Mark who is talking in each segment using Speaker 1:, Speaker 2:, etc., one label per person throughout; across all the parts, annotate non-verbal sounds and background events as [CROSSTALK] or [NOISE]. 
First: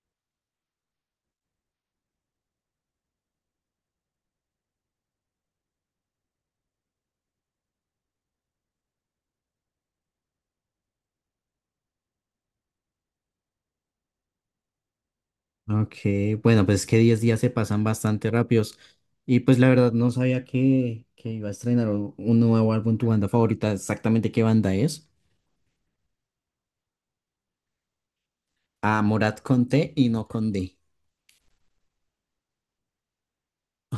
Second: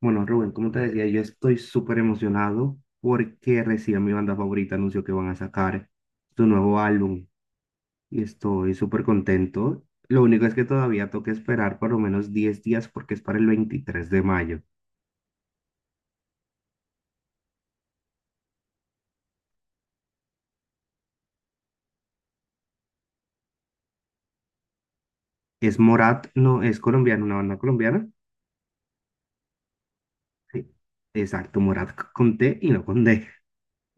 Speaker 1: Bueno, Rubén, como te decía, yo estoy súper emocionado porque recién mi banda favorita anunció que van a sacar su nuevo álbum y estoy súper contento. Lo único es que todavía toca esperar por lo menos 10 días porque es para el 23 de mayo.
Speaker 2: Ok, bueno, pues es que 10 días se pasan bastante rápidos. Y pues la verdad no sabía que iba a estrenar un nuevo álbum, tu banda favorita, exactamente qué banda es.
Speaker 1: Es Morat, no, es colombiano, una banda colombiana.
Speaker 2: Ah, Morat con T y no con
Speaker 1: Sí,
Speaker 2: D.
Speaker 1: exacto, Morat con T y no con D.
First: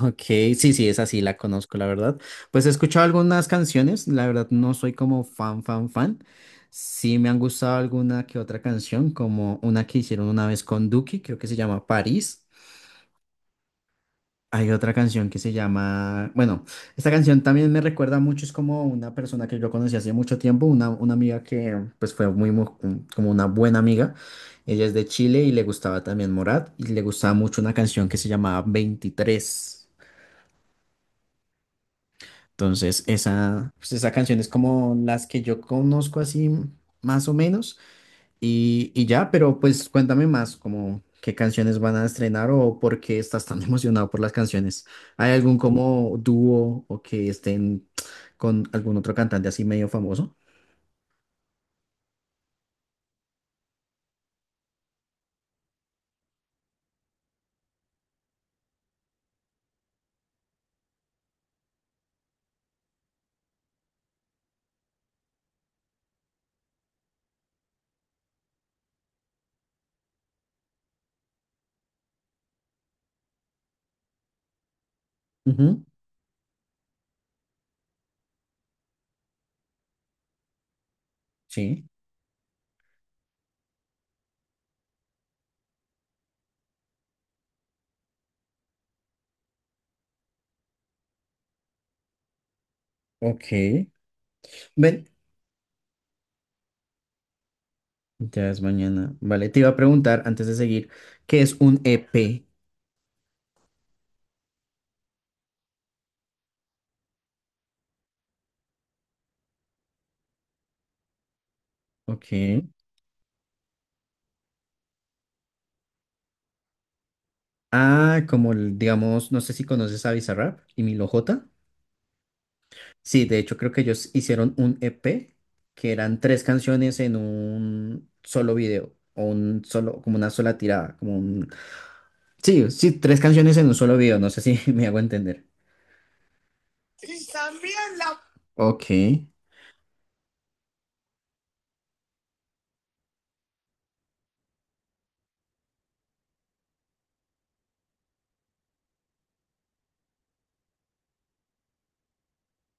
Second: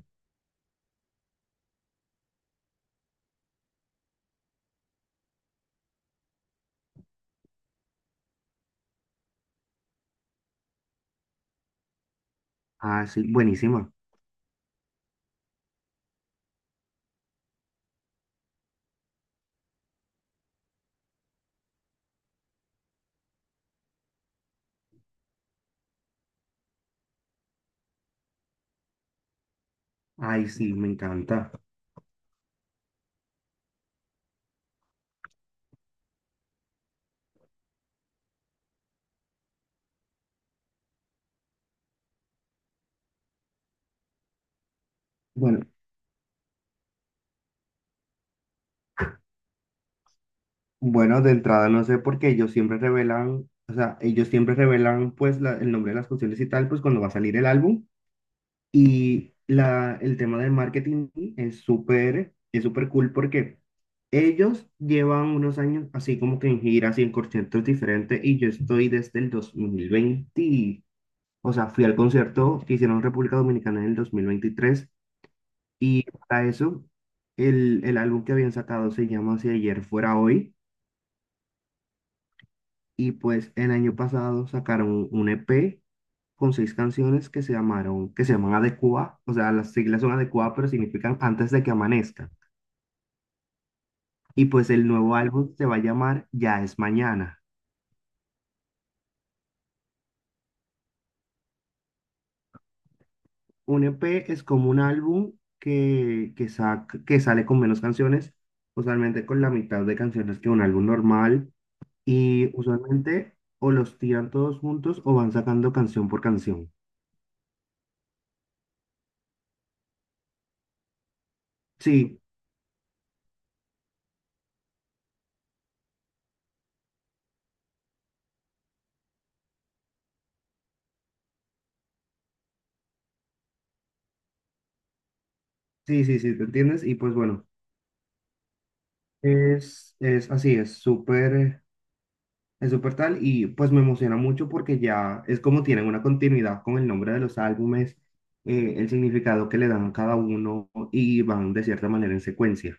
Speaker 2: Ok, sí, sí, esa sí la conozco, la verdad. Pues he escuchado algunas canciones, la verdad no soy como fan, fan, fan. Sí me han gustado alguna que otra canción, como una que hicieron una vez con Duki, creo que se llama París.
Speaker 1: Ah, sí, buenísima.
Speaker 2: Hay otra canción que se llama, bueno, esta canción también me recuerda mucho, es como una persona que yo conocí hace mucho tiempo, una amiga que pues fue muy, como una buena amiga, ella es de Chile y le gustaba también Morat y le gustaba mucho una canción que se llamaba 23.
Speaker 1: Ay, sí, me encanta.
Speaker 2: Entonces, esa, pues, esa canción es como las que yo conozco así más o menos. Y ya, pero pues cuéntame más, como qué canciones van a estrenar o por qué estás tan [LAUGHS] emocionado por las canciones. ¿Hay algún
Speaker 1: Bueno,
Speaker 2: como dúo o que estén con algún otro cantante así medio famoso?
Speaker 1: Bueno, de entrada no sé por qué ellos siempre revelan, o sea, ellos siempre revelan pues el nombre de las canciones y tal, pues cuando va a salir el álbum. Y el tema del marketing es súper cool porque ellos llevan unos años así como que en giras y en conciertos diferentes y yo estoy desde el 2020, o sea, fui al concierto que hicieron en República Dominicana en el 2023,
Speaker 2: Ujú.
Speaker 1: y para eso el álbum que habían sacado se llama Si ayer fuera hoy.
Speaker 2: Sí,
Speaker 1: Y pues el año pasado sacaron un EP con seis canciones que se llamaron, que se llaman Adecua, o sea, las siglas son Adecua, pero significan antes de que amanezca.
Speaker 2: ok.
Speaker 1: Y pues el
Speaker 2: Ven,
Speaker 1: nuevo álbum se va a llamar Ya es mañana.
Speaker 2: ya es mañana. Vale, te iba a preguntar antes de seguir, ¿qué es un EP?
Speaker 1: Un EP es como un álbum que sale con menos canciones, usualmente con la mitad de canciones que un álbum normal,
Speaker 2: Ok.
Speaker 1: y usualmente o los tiran todos juntos o van sacando canción por canción.
Speaker 2: Ah, digamos, no sé si conoces a Bizarrap y Milo J.
Speaker 1: Sí,
Speaker 2: Sí, de hecho creo que ellos hicieron un EP que eran tres canciones en un solo video o un solo, como una sola tirada, como un... Sí, sí, tres canciones en un solo video, no sé si [LAUGHS] me hago entender.
Speaker 1: sí, sí, sí, ¿te entiendes? Y pues
Speaker 2: Y
Speaker 1: bueno.
Speaker 2: también ok,
Speaker 1: Es así, es súper tal, y pues me emociona mucho porque ya es como tienen una continuidad con el nombre de los álbumes, el significado que le dan a cada uno y van de cierta manera en secuencia.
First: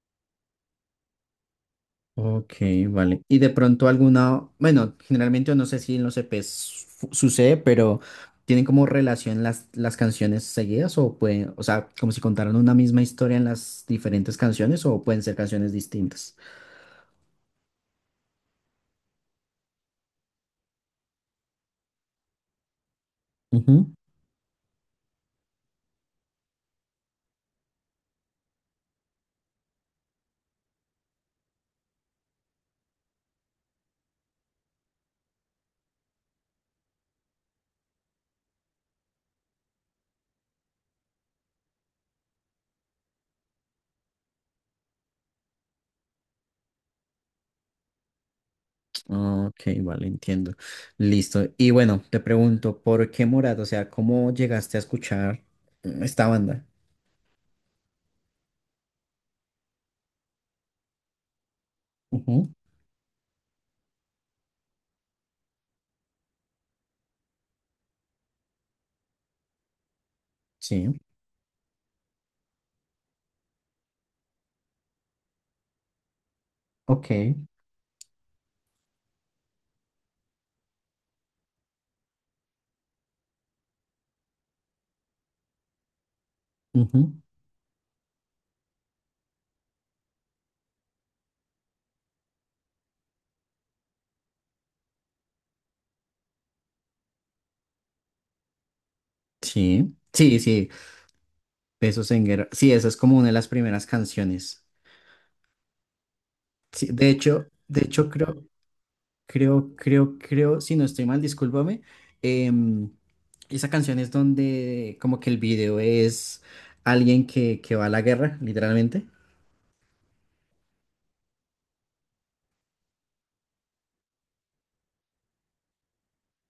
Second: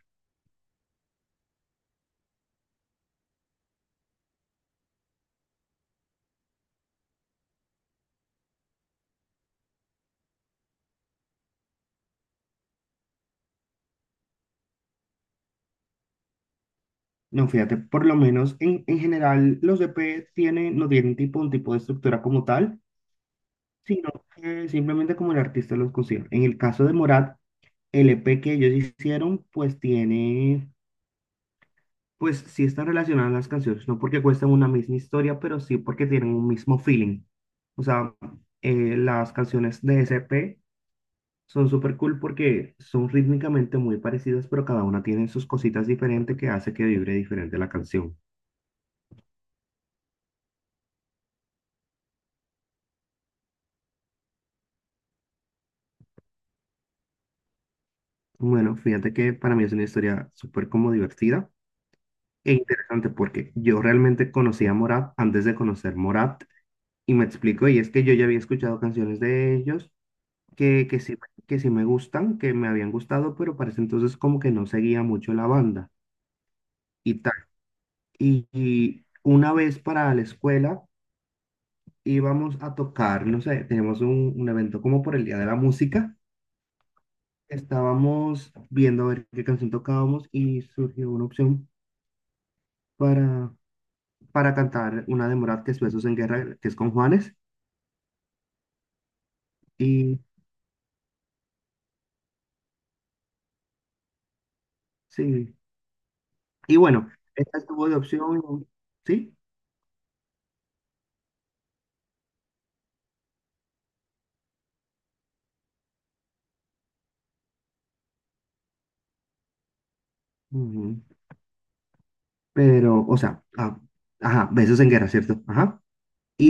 Speaker 2: ok, vale. Y de pronto alguna, bueno, generalmente no sé si en los EPs sucede, pero ¿tienen como relación las canciones seguidas o pueden, o sea, como si contaran una misma historia en las diferentes canciones o pueden ser canciones distintas?
Speaker 1: No, fíjate, por lo menos en general los EP tienen, no tienen tipo, un tipo de estructura como tal, sino que simplemente como el artista los consigue. En el caso de Morat, el EP que ellos hicieron pues tiene... Pues sí están relacionadas las canciones, no porque cuestan una misma historia, pero sí porque tienen un mismo feeling. O sea, las canciones de SP son súper cool porque son rítmicamente muy parecidas, pero cada una tiene sus cositas diferentes que hace que vibre diferente la canción.
Speaker 2: Ah, ok, vale, entiendo. Listo. Y bueno, te pregunto, ¿por qué Morat? O sea, ¿cómo llegaste a escuchar esta banda?
Speaker 1: Bueno, fíjate que para mí es una historia súper como divertida
Speaker 2: Ujú.
Speaker 1: e interesante porque yo realmente conocí a Morat antes de conocer Morat y me explico, y es que yo ya había escuchado canciones de ellos que,
Speaker 2: Sí.
Speaker 1: que sí, que sí me gustan, que me habían gustado, pero para ese entonces como que no seguía mucho la banda y tal.
Speaker 2: Ok.
Speaker 1: Y una vez para la escuela íbamos a tocar, no sé, teníamos un evento como por el Día de la Música.
Speaker 2: Ujú.
Speaker 1: Estábamos viendo a ver qué canción tocábamos y surgió una opción para, para cantar una de Morat, que es Besos en Guerra, que es con Juanes.
Speaker 2: Sí.
Speaker 1: Y
Speaker 2: Sí, sí. Besos en guerra. Sí, esa es como una de las primeras canciones.
Speaker 1: sí, y
Speaker 2: Sí,
Speaker 1: bueno, esta
Speaker 2: de
Speaker 1: estuvo de
Speaker 2: hecho, creo,
Speaker 1: opción, ¿sí?
Speaker 2: creo, creo, creo, si no estoy mal, discúlpame. em, Esa canción es donde como que el video es alguien que va a la guerra, literalmente.
Speaker 1: Ujú. Pero, o sea, ah, ajá, besos en guerra, ¿cierto? Ajá.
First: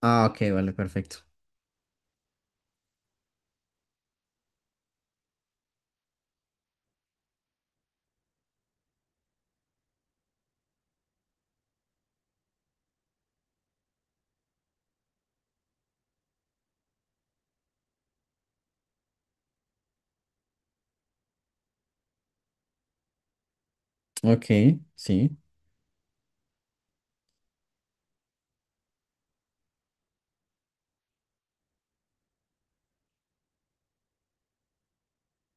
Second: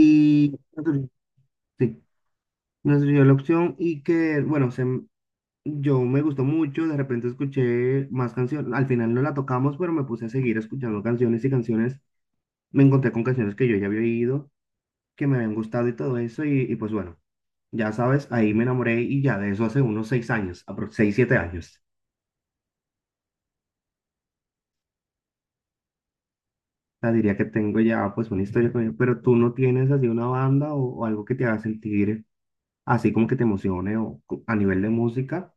Speaker 2: Ah, ok, vale, perfecto.
Speaker 1: sí, nos dio la opción y que, bueno, yo me gustó mucho, de repente escuché más canciones, al final no la tocamos, pero me puse a seguir escuchando canciones y canciones, me encontré con canciones que yo ya había oído, que me habían gustado y todo eso, y pues bueno, ya sabes, ahí me enamoré y ya de eso hace unos 6 años, seis, 7 años.
Speaker 2: Ok, sí.
Speaker 1: O sea, diría que tengo ya pues una historia con ella, pero tú no tienes así una banda o algo que te haga sentir así como que te emocione o a nivel de música.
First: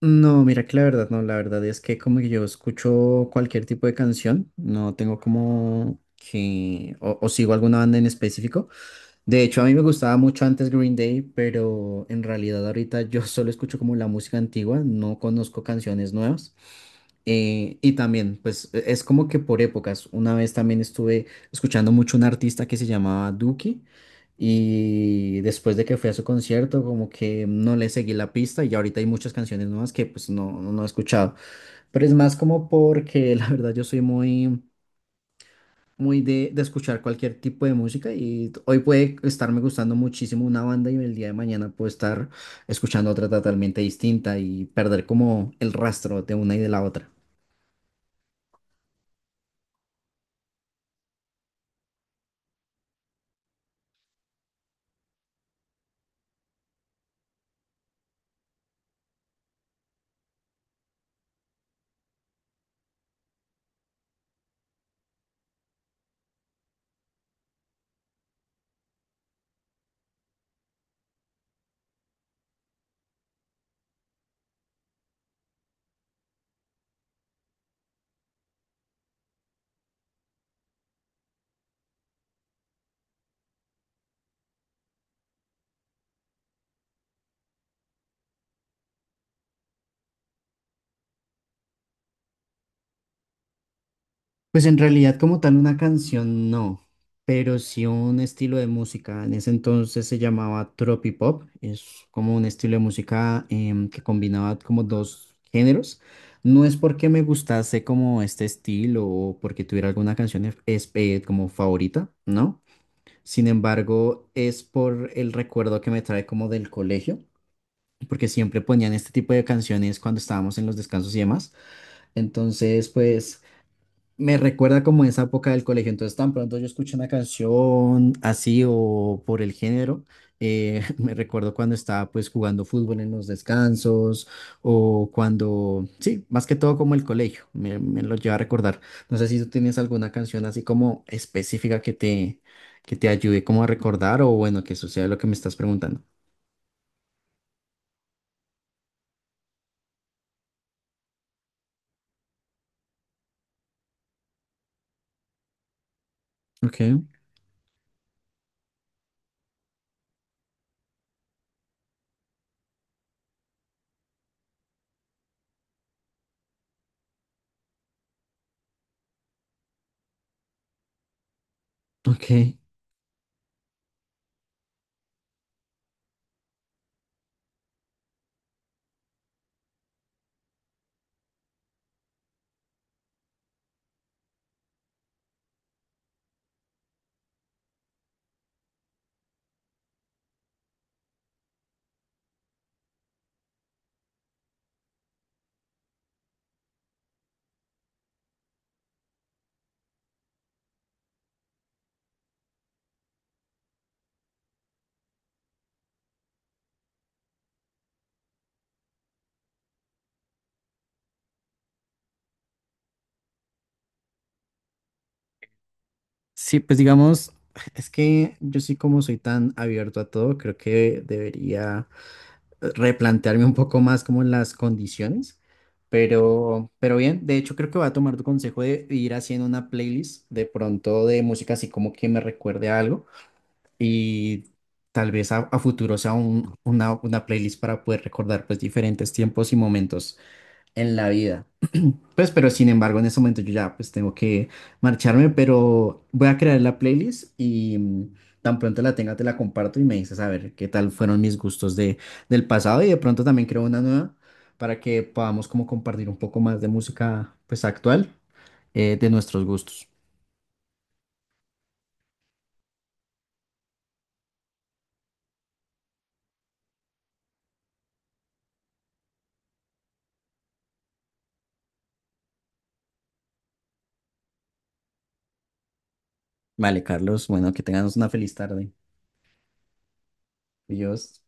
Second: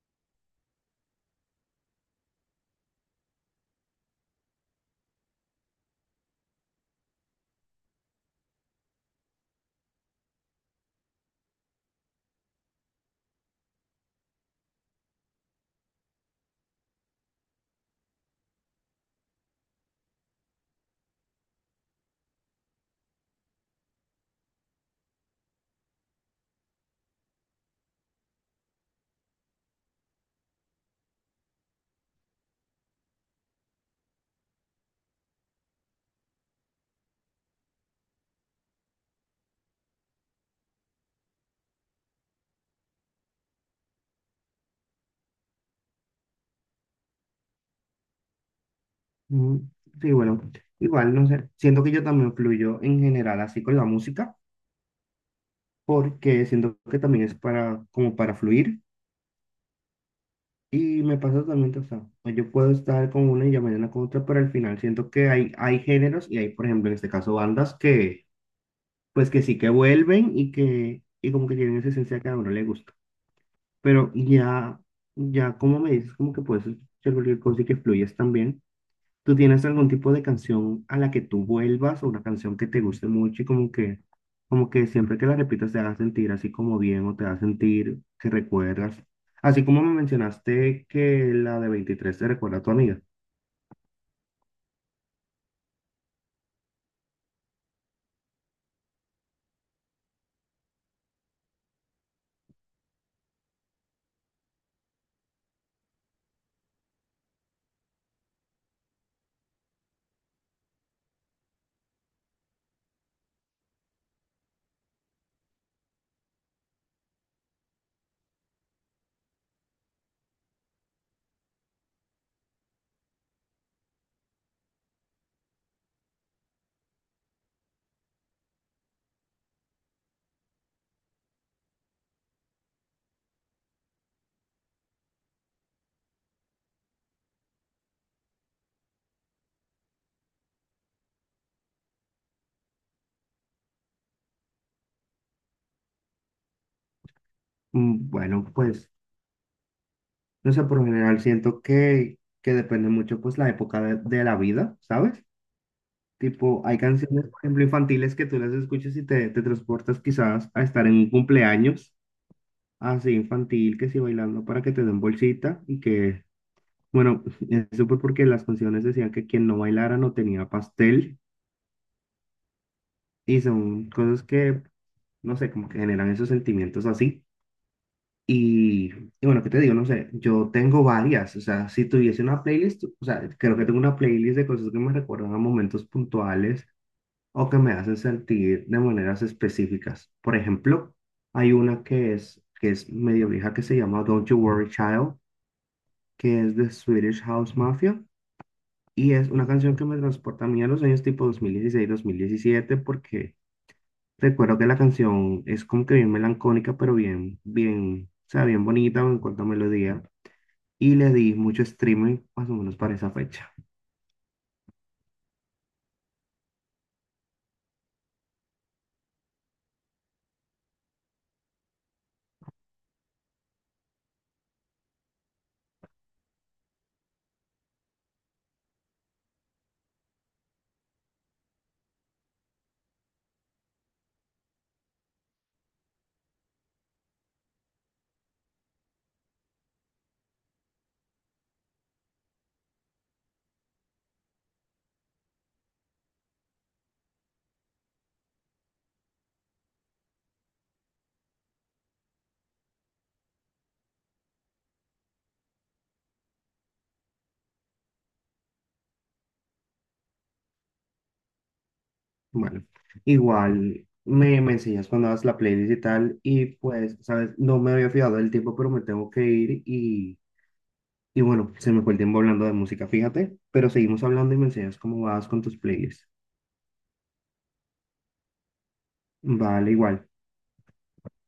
Speaker 2: No, mira que la verdad no, la verdad es que como que yo escucho cualquier tipo de canción, no tengo como que, o sigo alguna banda en específico, de hecho, a mí me gustaba mucho antes Green Day, pero en realidad ahorita yo [LAUGHS] solo escucho como la música antigua, no conozco canciones nuevas. Y también, pues es como que por épocas. Una vez también estuve escuchando mucho un artista que se llamaba Duki y después de que fui a su concierto, como que no le seguí la pista y ahorita hay muchas canciones nuevas que pues no he escuchado. Pero es más como porque [LAUGHS] la verdad yo soy muy muy de escuchar cualquier tipo de música y hoy puede estarme gustando muchísimo una banda y el día de mañana puedo estar escuchando otra totalmente distinta y perder como el rastro de una y de la otra.
Speaker 1: mm, Sí, bueno, igual, no sé, siento que yo también fluyo en general así con la música, porque siento que también es para, como para fluir, y me pasa totalmente, o sea, yo puedo estar con una y ya mañana con otra, pero al final siento que hay, géneros y hay, por ejemplo, en este caso, bandas que, pues que sí que vuelven y como que tienen esa esencia que a uno le gusta, pero ya, ya como me dices, como que puedes hacer cualquier cosa y que fluyes también. ¿Tú tienes algún tipo de canción a la que tú vuelvas o una canción que te guste mucho y como que siempre que la repitas te haga sentir así como bien o te haga sentir que recuerdas? Así como me mencionaste que la de 23 te recuerda a tu amiga.
Speaker 2: Pues en realidad como tal una canción no, pero sí un estilo de música. En ese entonces se llamaba tropipop, es como un estilo de música que combinaba como dos géneros. No es porque me gustase como este estilo o porque tuviera alguna canción como favorita, ¿no? Sin embargo, es por el recuerdo que me trae como del colegio, porque siempre ponían este tipo de canciones cuando estábamos en los descansos y demás. Entonces, pues me recuerda como esa época del colegio. Entonces, tan pronto yo escuché una canción así o por el género, [LAUGHS] me recuerdo cuando estaba pues jugando fútbol en los descansos o cuando, sí, más que todo como el colegio, me lo lleva a recordar. No sé si tú tienes alguna canción así como específica que te ayude como a recordar o bueno, que suceda lo que me estás preguntando.
Speaker 1: Bueno, pues, no sé, por lo general siento que depende mucho pues la época de la vida, ¿sabes? Tipo, hay
Speaker 2: Ok,
Speaker 1: canciones, por ejemplo, infantiles que tú las escuchas y te transportas quizás a estar en un cumpleaños así infantil, que sí bailando para que te den bolsita y que, bueno, [LAUGHS] eso fue porque las canciones decían que quien no bailara no tenía pastel
Speaker 2: ok.
Speaker 1: y son cosas que, no sé, como que generan esos sentimientos así. Y, y bueno, ¿qué te digo? No sé, yo tengo varias, o sea, si tuviese una playlist, o sea, creo que tengo una playlist de cosas que me recuerdan a momentos puntuales o que me hacen sentir de maneras específicas. Por ejemplo, hay una que es medio vieja que se llama Don't You Worry Child, que es de Swedish House Mafia. Y es una canción que me transporta a mí a los años tipo 2016-2017, porque recuerdo que la canción es como que bien melancólica, pero bien, bien, o sea, bien bonita en cuanto a melodía. Y le di mucho streaming más o menos para esa fecha.
Speaker 2: Sí, pues digamos, es que yo sí como soy tan abierto a todo, creo que debería replantearme un poco más como las condiciones, pero bien, de hecho creo que voy a tomar tu consejo de ir haciendo una playlist de pronto de música así como que me recuerde a algo y tal vez a futuro sea una playlist para poder recordar pues diferentes tiempos y momentos en la vida. Pues, pero sin embargo, en ese momento yo ya pues tengo que marcharme, pero voy a crear la playlist y tan pronto la tenga te la comparto y me dices a ver qué tal fueron mis gustos de, del pasado y de pronto también creo una nueva para que podamos como compartir un poco más de música pues actual de nuestros gustos.
Speaker 1: Bueno, igual me enseñas cuando hagas la playlist y tal. Y pues, ¿sabes? No me había fijado del tiempo, pero me tengo que ir. Y bueno, se me fue el tiempo hablando de música, fíjate. Pero seguimos hablando y me enseñas cómo vas con tus playlists.
Speaker 2: Vale, Carlos, bueno, que tengamos una feliz tarde.
Speaker 1: Vale, igual.
Speaker 2: Adiós.